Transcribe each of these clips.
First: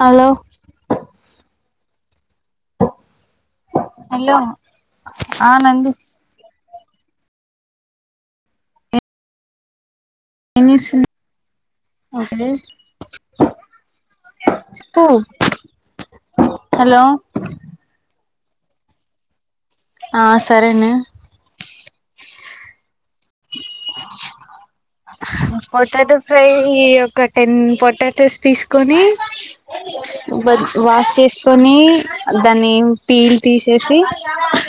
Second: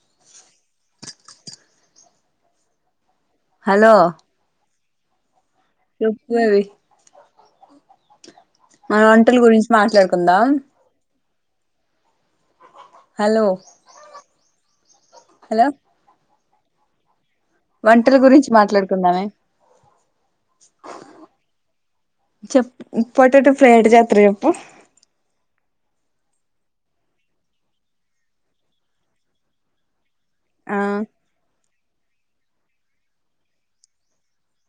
Hello ఆ hello ఆ నంది చెప్పు అవి మనం వంటల గురించి మాట్లాడుకుంధాం అహ్ లెస్ [unintelligible] హలో చెప్పు హలో హలో వంటల్ గురించి మాట్లాడుకుందామే ఆ సరేనే చెప్ మ్ పొటాటో ఫ్రై ఎట జెతారో ఎపు పొటాటో ఫ్రై ఒక టెన్ పొటాటోస్ తీసుకొని ఉబద్ ఆ వాష్ చేసుకొని దాన్ని పీల్ తీసేసి ఇ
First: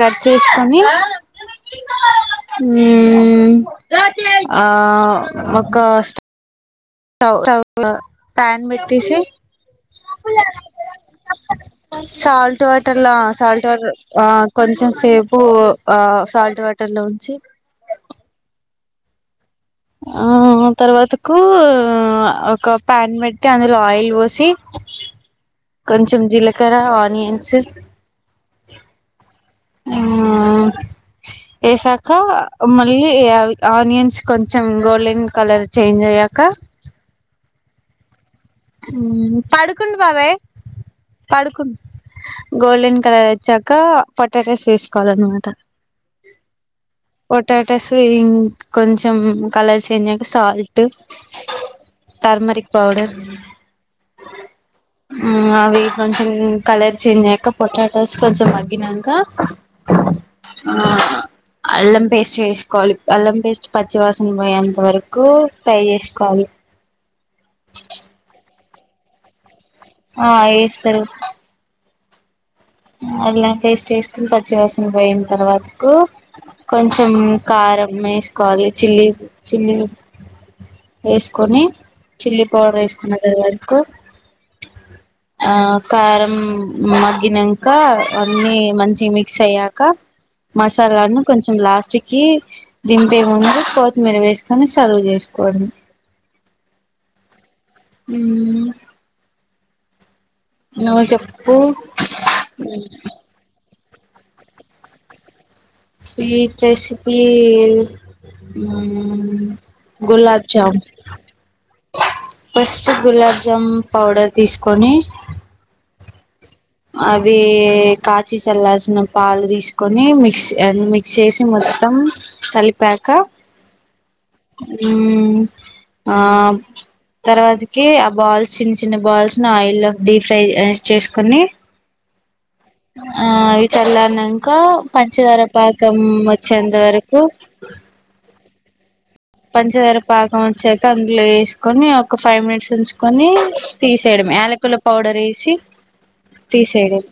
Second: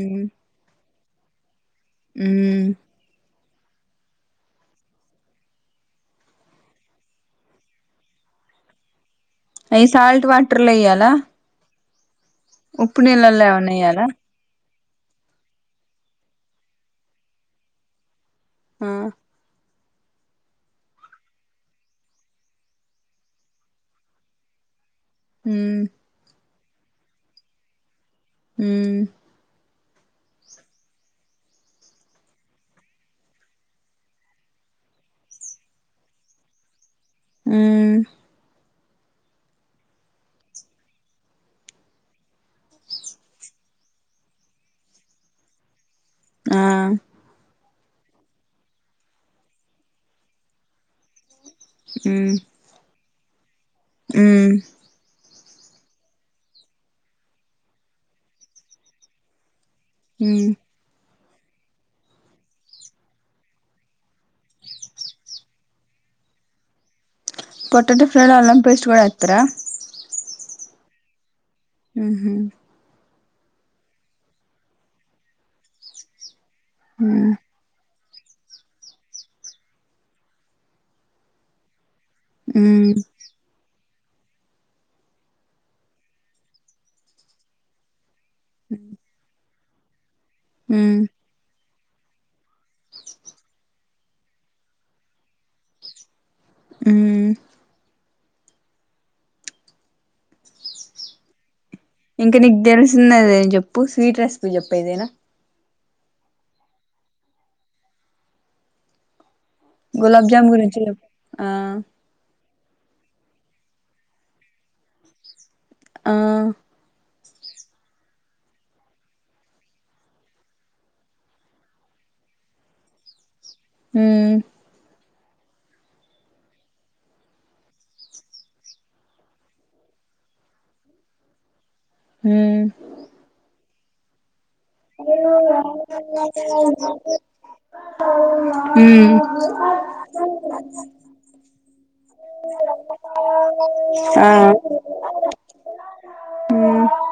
కట్ చేసుకొని మ్మ్ ఉమ్మ్మ్ ఆ ఒక స్ట టౌ చవ్ లో ప్యాన్ పెట్టేసి అయి సాల్ట్ వాటర్ లో యేయలా సాల్ట్ వాటర్ల అ సాల్ట్ వాట్ ర్ ఎయ్యాలా ఆ కొంచెం సేపు ఉ ఆ సాల్ట్ వాటర్ లో ఉంచి హ్మ్ హ్మ్ తర్వాతకు ఉ అ ఒక ప్యాన్ పెట్టి అందులో ఆయిల్ పోసి మ్మ్ కొంచెం జీలకర ఆనియన్స్ హ్మ్ ఎసాక మళ్ళీ అవి ఆనియన్స్ కొంచెం గోల్డెన్ కలర్ చేంజ్ అయ్యాక ఆ [unintelligible] హ్మ్మ్ హ్మ్మ్ పడుకుండ్ బాబాయ్ పడుకుం గోల్డెన్ కలర్ వచ్చాక పొటాటాస్ వేసుకోవాలన్ మాట ఆ టేసు ఇం కొంచెం కలర్ చేంజయక సాల్ట్ టర్మరిక్ పౌడర్ ఉమ్ ఉమ్ అవి కొంచెం ఉ కలర్ చేంజ్ అయ్యాక పొటాటోస్ కొంచెం మగ్గినంక ఉమ్ అల్లం పేస్ట్ ఎశుకోవాలి అల్లం పేస్ట్ పచ్చివాసన పోయేంత వరకు ఫ్రై చేసుకోవాలి పొటాటో ఫ్రైలో అల్లం పేస్ట్ కుడా యాతర ఆ ఏసరు హుమ్ అల్లం పేస్ట్ ఎసుకున్ పచ్చివాసన పోయెంత వర్ క్ కొంచెం మ్మ్ కారం మే కాళీ చిల్లి చిన్ ఉల్ ఎసుకోని చిల్లీ పొడ్రు మ్మ్ ఎసుకున్న తర్వాత్ కు ఆ కారం మగ్గినంక అన్నీ మంచి మిక్స్ అయ్యాక మ్మ్ మశాలాను కొంచెం లాస్ట్ చీక్కి దింపే ముందు కోత్ మీర వేసుకొని సర్వ్ చేసుకోవడమే హ్మ్మ్ ఉమ్మ్ నువే చెప్పు ఇంకా నీక్ దేల్ సింనదే చెప్పు స్వీట్ రెసిపీ చెప్ ఏదైనా స్వీట్ రెశిపీ హ్మ్మ్ గులాబ్ జాము గురించ్ చెప్ ఆ ఫస్ట్ గులాబ్ జాము పౌడర్ తీసుకొని ఆ అవి కాచి చల్ లార్ చిన పాలు తీసుకొని మిక్స్ యన్ మిక్స్ చేసి మొత్తం కలిపాకా మ్మ్ ఊ ఆ తర్వాతకి ఆ బాల్స్ చిన్న చిన్న బాల్స్ ను ఆయిల్ లోకి డీప్ ఫ్రై ఆ చేసుకొని ఊ చల్లారినంకా పంచదార పాకం వచ్చేంత వరకు ఊ పంచదార పాకం వచ్చాక అందులో ఏసుకొని ఓక్ ఒక ఫైవ్ మినిట్స్ ఉంచుకొని తీసేయడమే యాలకుల పౌడర్ వేసి ఊ తీసేయడం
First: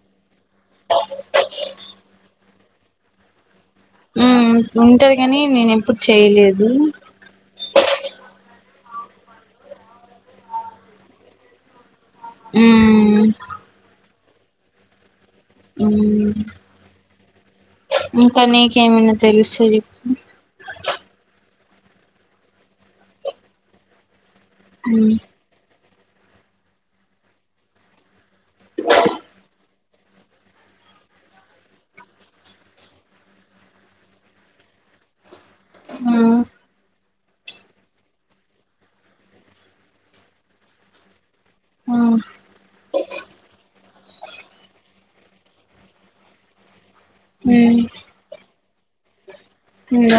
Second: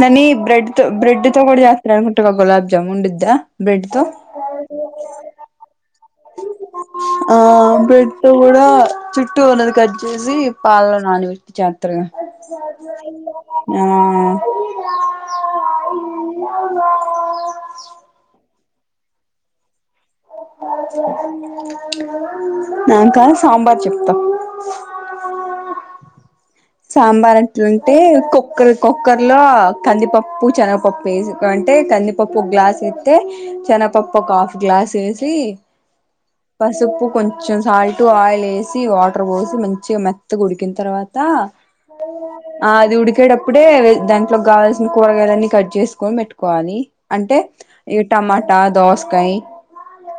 దాని బ్రెడ్ తో బ్రెడ్ తో కూడ జాస్తరంట గా గులాబ్ జముండుద్ద ఊ ఉంటది కని నేను ఎప్పుడు చేయలేదు ఆ బ్రెడ్డు కూడా చుట్టూ ఉన్నది కట్ చేసి పాలలో నాన పెడితే చాలు ఉమ్ ఆ ఊ ఇంకా నీకేమైనా తెలుస్తే చెప్పు నాకా సాంబార్ చెప్తా ఊ సాంబార్ ఎట్లంటే కుక్కరి కుక్కర్లో కందిపప్పు చనగపప్పు వేసుకుంటే కందిపప్పు ఒక గ్లాస్ వెస్తే చనపప్పు ఒక ఆఫ్ గ్లా సెసి ఆ పసుప్పు కొం కొంచెం సాల్ట్ ఆయిల్ వేసి వాటర్ పోసి మంచిగా మెత్తగ ఉడికిన తర్వాత ఆ ఆ అది ఉడికేటప్పుడే వె దాంట్లోకి కావాల్సిన కూరగాయలన్నీ కట్ చేసుకొని పెట్టుకోవాలి అంటే ఉమ్ ఈ టమాటా దోసకాయ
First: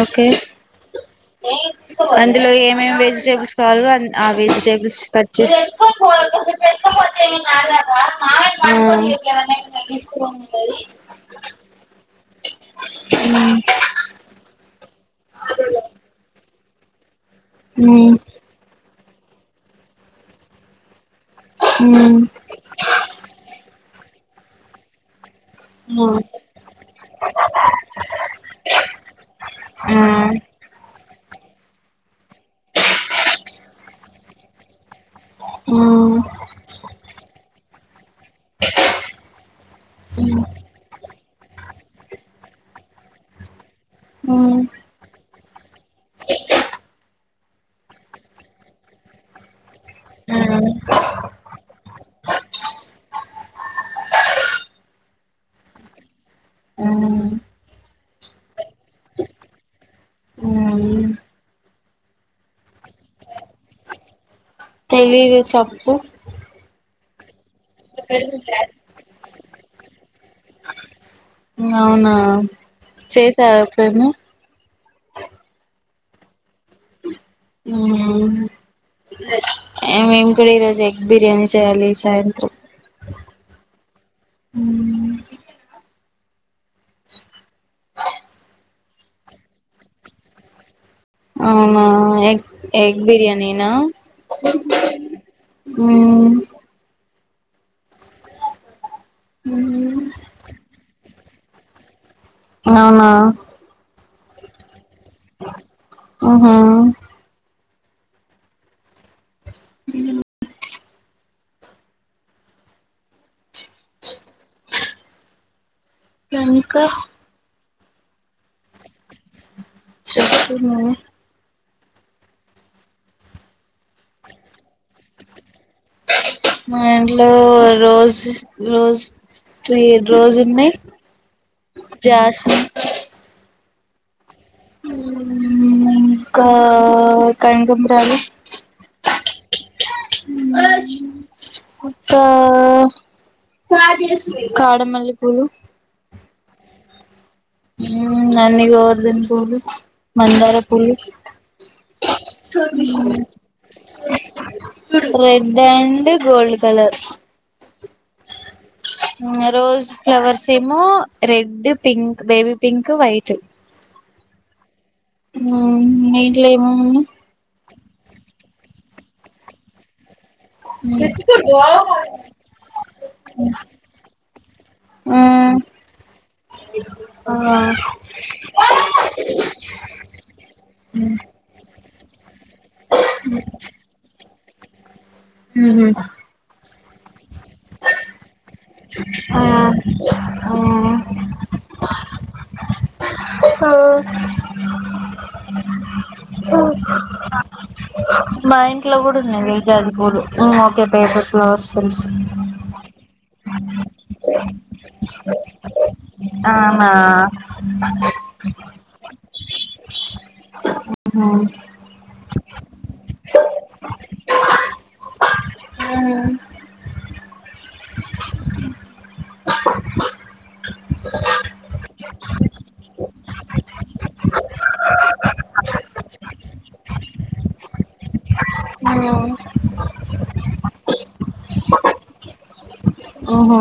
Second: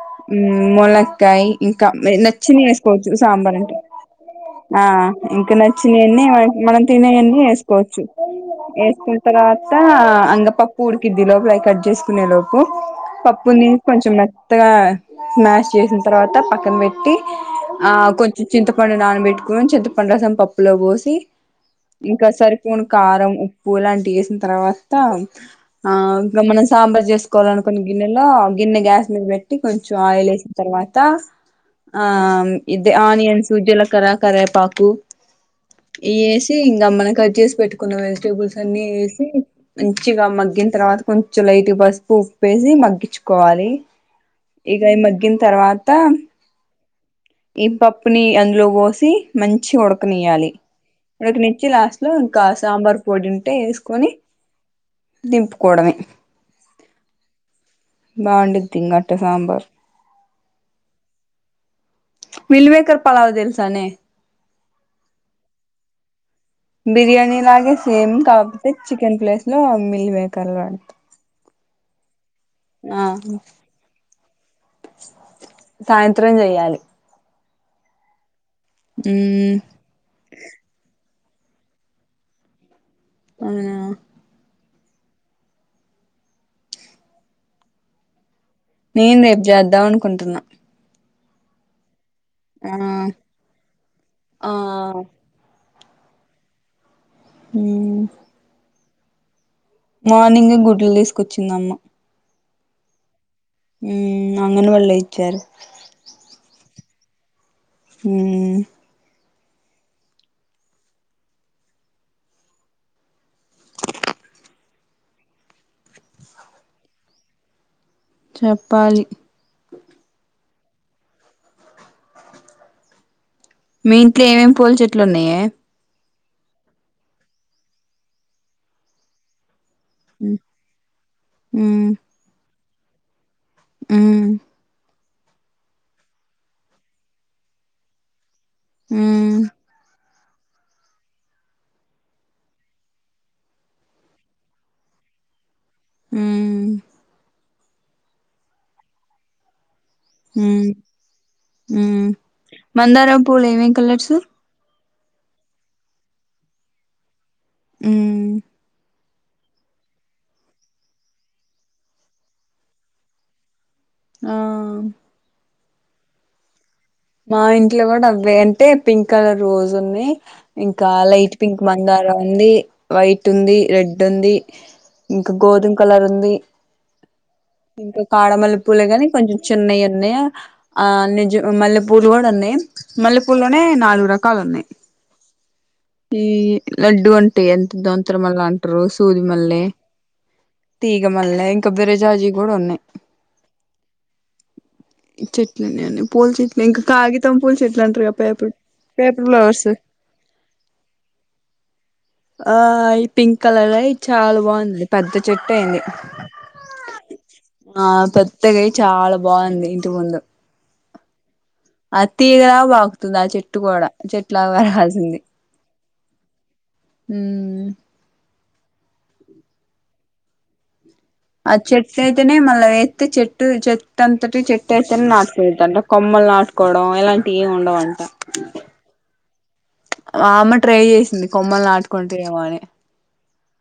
ఓకే ఊ ముల కాయ ఇంకా అందులో నచ్చిన ఏమేమి వేసుకోవచ్చు వెజిటేబుల్స్ సాంబార్ అంటే కావాలో ఆ ఆ వెజిటేబుల్స్ కట్ ఇంకా చేసి నచ్చినయన్ని యా మనం తినేయని వేసుకోవచ్చు వేసుకున్న తర్వాత అంగ పప్పు ఉడికిది లోపల అయి కట్ చేసుకునే లోపు పప్పు నేన్ కొంచెం మెత్తగా స్మాష్ చేసిన తర్వాత పక్కన పెట్టి ఆ కొంచెం చింతపండున నా పెట్టుకొని చింత పండు రసం పప్పులో పోసి ఇంకా సరిపోను కారం ఉప్పు ఇలాంటివి వేసిన తర్వాత ఆ ఇంకా మనం సాంబార్ చేసుకోవాలనుకున్న గిన్నెలో గిన్నె గ్యాస్ మీద పెట్టి కొంచెం ఆయిల్ వేసిన తర్వా అత ఆ ఇది ఆనియన్సు జీలకర కరవేపాకు ఇ వేసి ఇంకా మనం కట్ చేసి పెట్టుకున్న వెజిటేబుల్స్ అన్ని వేసి మంచిగా మగ్గిన తర్వాత కొంచెం లైట్ పసుపు ఉప్పేసి మగ్గించుకోవాలి ఇగ అయి మగ్గిన్ తర్వాత ఈ పప్పుని అందులో పోసి మంచి చ్చిగ ఉడకనియాలి ఉడకనిచ్చి లాస్టు లో ఇంకాస్త సాంబార్ పొడి ఉంటే వేసుకొని దింపుకోవడమే బావుండిద్ది ఇంగట్ట సాంబార్ మిల్వేకర్ పలావ్ తెలుసానే తెలీదు చప్పు బిర్యానీ లాగే సేమ్ కాకపోతే చికెన్ ప్లేస్ లో మిల్మేకర్ ల అంట అవునా చేసావ ఎప్పుడైనా సాయంత్రం చెయాలి ఊ అవును మ్మ్ ఏ మేం కూడా ఈ రోజు ఎగ్ బిర్యానీ చేయాలి ఈ సాయంత్రం ఆ నేను రేపు చేద్దాం అనుకుంటున్నా అవునా ఎగ్ ఆ ఎగ్ బిర్యానీనా ఆ ఊ ఊ మార్నింగే గుడ్లు తీసుకొచ్చిందమ్మ అవునా ఉమ్ అంగన్ వాడి లో ఇచ్ అ హా ఊ మ్ బ ఇంకా చెప్పాలి చెప్పు నువ్వే మీ ఇంట్లో ఏమేమి పూల చెట్లు ఉన్నయే మా ఇంట్లో రోజ్ రోజ్ త్రీ రోజ్ ఉన్నాయి జాస్మిన్ ఉమ్ మ్ ఇంకా కనకాంబరాలు ఉమ్ ఇంకా కాడమల్లిపూలు ఉమ్ మ్ నంది గోవర్ధన పూలు మందార మ్మ్ పూలు మ్మ్ మందారం పూలు ఏమేం colours red and gold colour మ్మ్ రోజ్ ఫ్లవర్స్ ఏమో red pink baby pink white ఆ మ్ మీ ఇంట్లో ఏమేం ఉన్నాయ్ మా ఇంట్లో కూడా అవే అంటే పింక్ కలర్ రోజ్ ఉన్నాయి ఇంకా లైట్ పింక్ ఆ మందారం ఉంది వైట్ ఉంది రెడ్ ఉంది ఇంకా గోధుమ కలర్ ఉంది ఆ ఇంకా కాడమల్లెపూలే గాని కొంచెం చిన్నవి ఉన్నాయి ఆ అ ని మల్లే పూ పూలు కూడా ఉన్నాయి మల్లెపూలోనే నాలుగు రకాలు ఉన్నాయి ఊ హు ఈ లడ్డు అంటంటు ఎంత దంతర్ మల్ల అంట్ర సూది ఆ మల్లె తీగమల్లే ఇంకా బెరజాజి కూడ ఉన్నాయి ఆ చెట్లున్న ఉన్నాయి అన్ని పూల చెట్ మా ఇంట్లో కూడా పేపర్ ఉన్నాయి అవి ఫ్లవర్స్ జాజి పూలు హు ఓకే పేపర్స్ లో సొర సోయ్ ఆ ఈ పింక్ కలర్వే చాలా బాగుందిలే పెద్ద చెట్టు అయింది అవునా ఆ పెద్దగై చాలా బాగుంది ఇంటి ముందు అద్ తీగలా పాక్తుంది ఆ చెట్టు కూడ చెట్లా పెరగాల్సింది. ఊ మ్ ఆ చెట్టు అయితేనే మళ్ళా ఎత్తు చెట్టు చెట్ చెట్టంతటి చెట్టు అయితేనే నాటుకోదంట కొమ్మల్ నాటుకోవడం ఇలాంటి ఏమి ఉండవంట ఆ ఆ అమ్మ ట్రై చేసింది కొమ్మలు నాటుకుంటేమో అని అహా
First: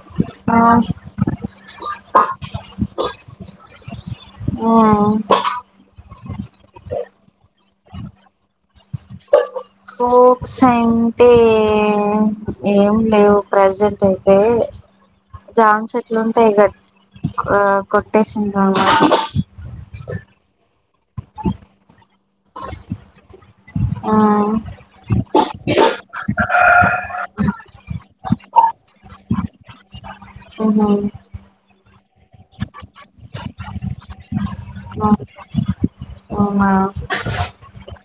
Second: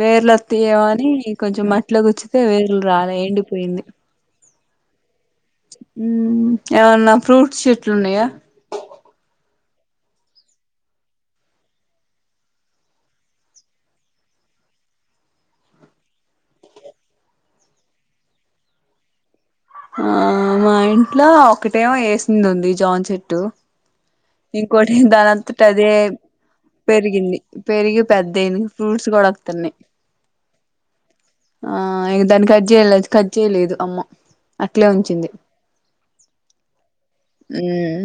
వేర్లోత్తయమో అని కొంచెం మట్లో గుచ్చితే వేర్లు రాలే ఎండిపోయింది ఆ హు ఏమన్నా ఫ్రూట్స్ చెట్లు ఉన్నాయా ఫ్రూట్స్ అంటే ఏం లేవు ప్రజెంట్ అయితే జామ్ చెట్లు ఉంటాయి క ఆ కొట్టేసింది ఆ మా ఇంట్లో ఒకటేమో వేసింది ఉంది జామ్ చెట్టు ఆ ఇంకోటి దానంతట అదే పెరిగింది. పెరిగి పెద్దయింది. ఫ్రూట్స్ కూడా వత్తున్నయి ఆ అహ ఇగ దాన్ని కట్ చేయలే కట్ చేయలేదు అమ్మ అట్లే ఉంచింది. అమ్మా ఉమ్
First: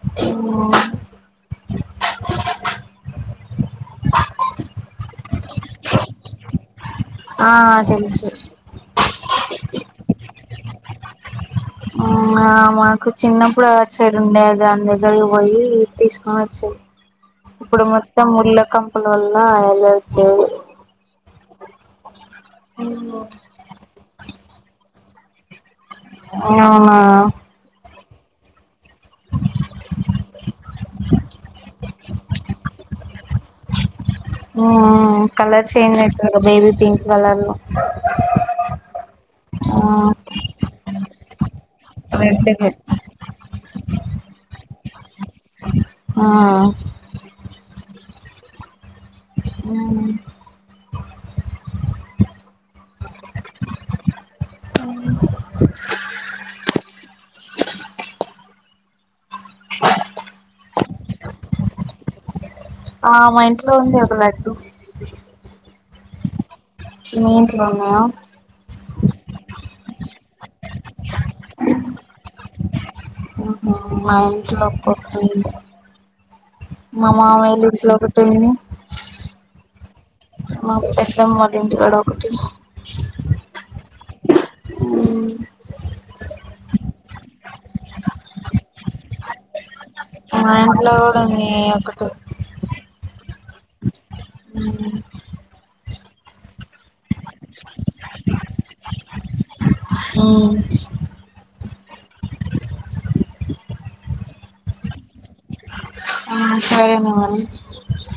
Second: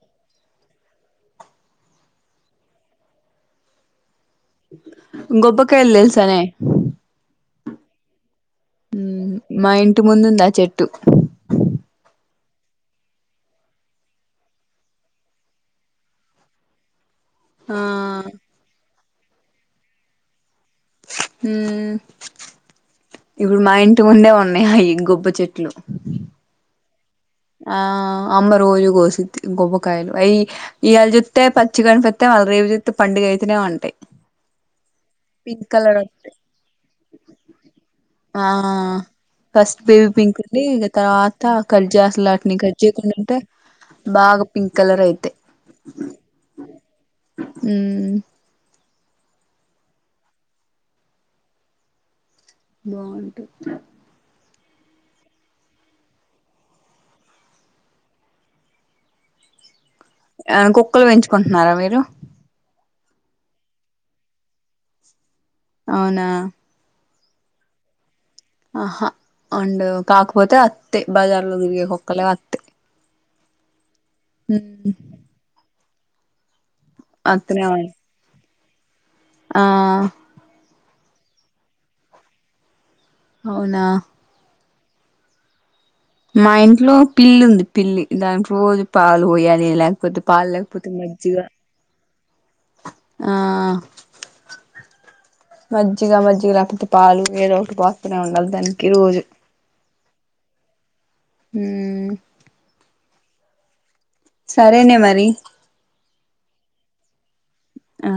[inaudible] గొబ్బకాయల్ తెల్సనే ఆ తెల్సు మ్ మా ఇంటి ముందుంది ఆ చెట్టు ఆ మా మాకు చిన్నప్పుడు అటు సైడ్ ఉండే అది దాన్ దగ్గరకి పోయి తీస్కొని వచ్చే ఆ ఇప్పుడు మొత్తం ముళ్ళ కంపల వల్ల ఎళ్ళట్లేదు. మ్ ఇప్పుడు మా ఇంటి ముందే ఉన్నాయి అయి గొబ్బ చెట్లు అవునా ఆ అమ్మ రోజు గోసిద్ది గొబ్బకాయాలు. అయి ఇయాల జుత్తే పచ్చిగ అనిపిత్తయ్ మల్ల రేపు జుత్తే పండుగ తనే ఉంటయి. మ్ కలర్ చేంజ్ వస్తాయి అయితద్గా బేబీ పింక్ కలర్లో ఆ ఫస్ట్ బేబీ పింక్ ఉండి ఇగ తర్వాత కల్ జాస్ రెడ్ ఇలాట్ని కి కట్ చేయకుండుంటే బాగా పింక్ కలర్ అయితయి ఆ మ్ అవునా బాగుంటయి అవ్ను ఆ కుక్కల్ పెంచుకుంటున్నార మీరు ఆ మా ఇంట్లో ఉంది ఒక లడ్డు. అవునా మీ ఇంట్లో ఉన్నయా అహ ఉండవు కాకపోతే ఒత్తయ్ బజార్లో తిరిగే కుక్కలే అత్తయి అవునా మా ఇంట్లో ఒక [inaudible] మా మామయ్య అత్తనే వాడి ఇంట్లో ఒకటుంది. ఆ మా పెద్దమ్మ వాళ్ళ ఇంటికాడ ఒకటి అవునా [inaudible] మా ఇంట్లో పిల్లుంది పిల్లి దానికి రోజు పాలు పోయాలే కొద్ది పాల్ మా లేకపోతే ఇంట్లో కూడా మజ్జిగా ఉంది ఒకటి ఆ అ మజ్జిగ మజ్జిగ లేకపోతే పాలు ఏదో ఒకటి పోస్తనే ఉండాలి దానికి రోజు మ్ మ్ సరేనే మరి ఆ సరేనే మరి అ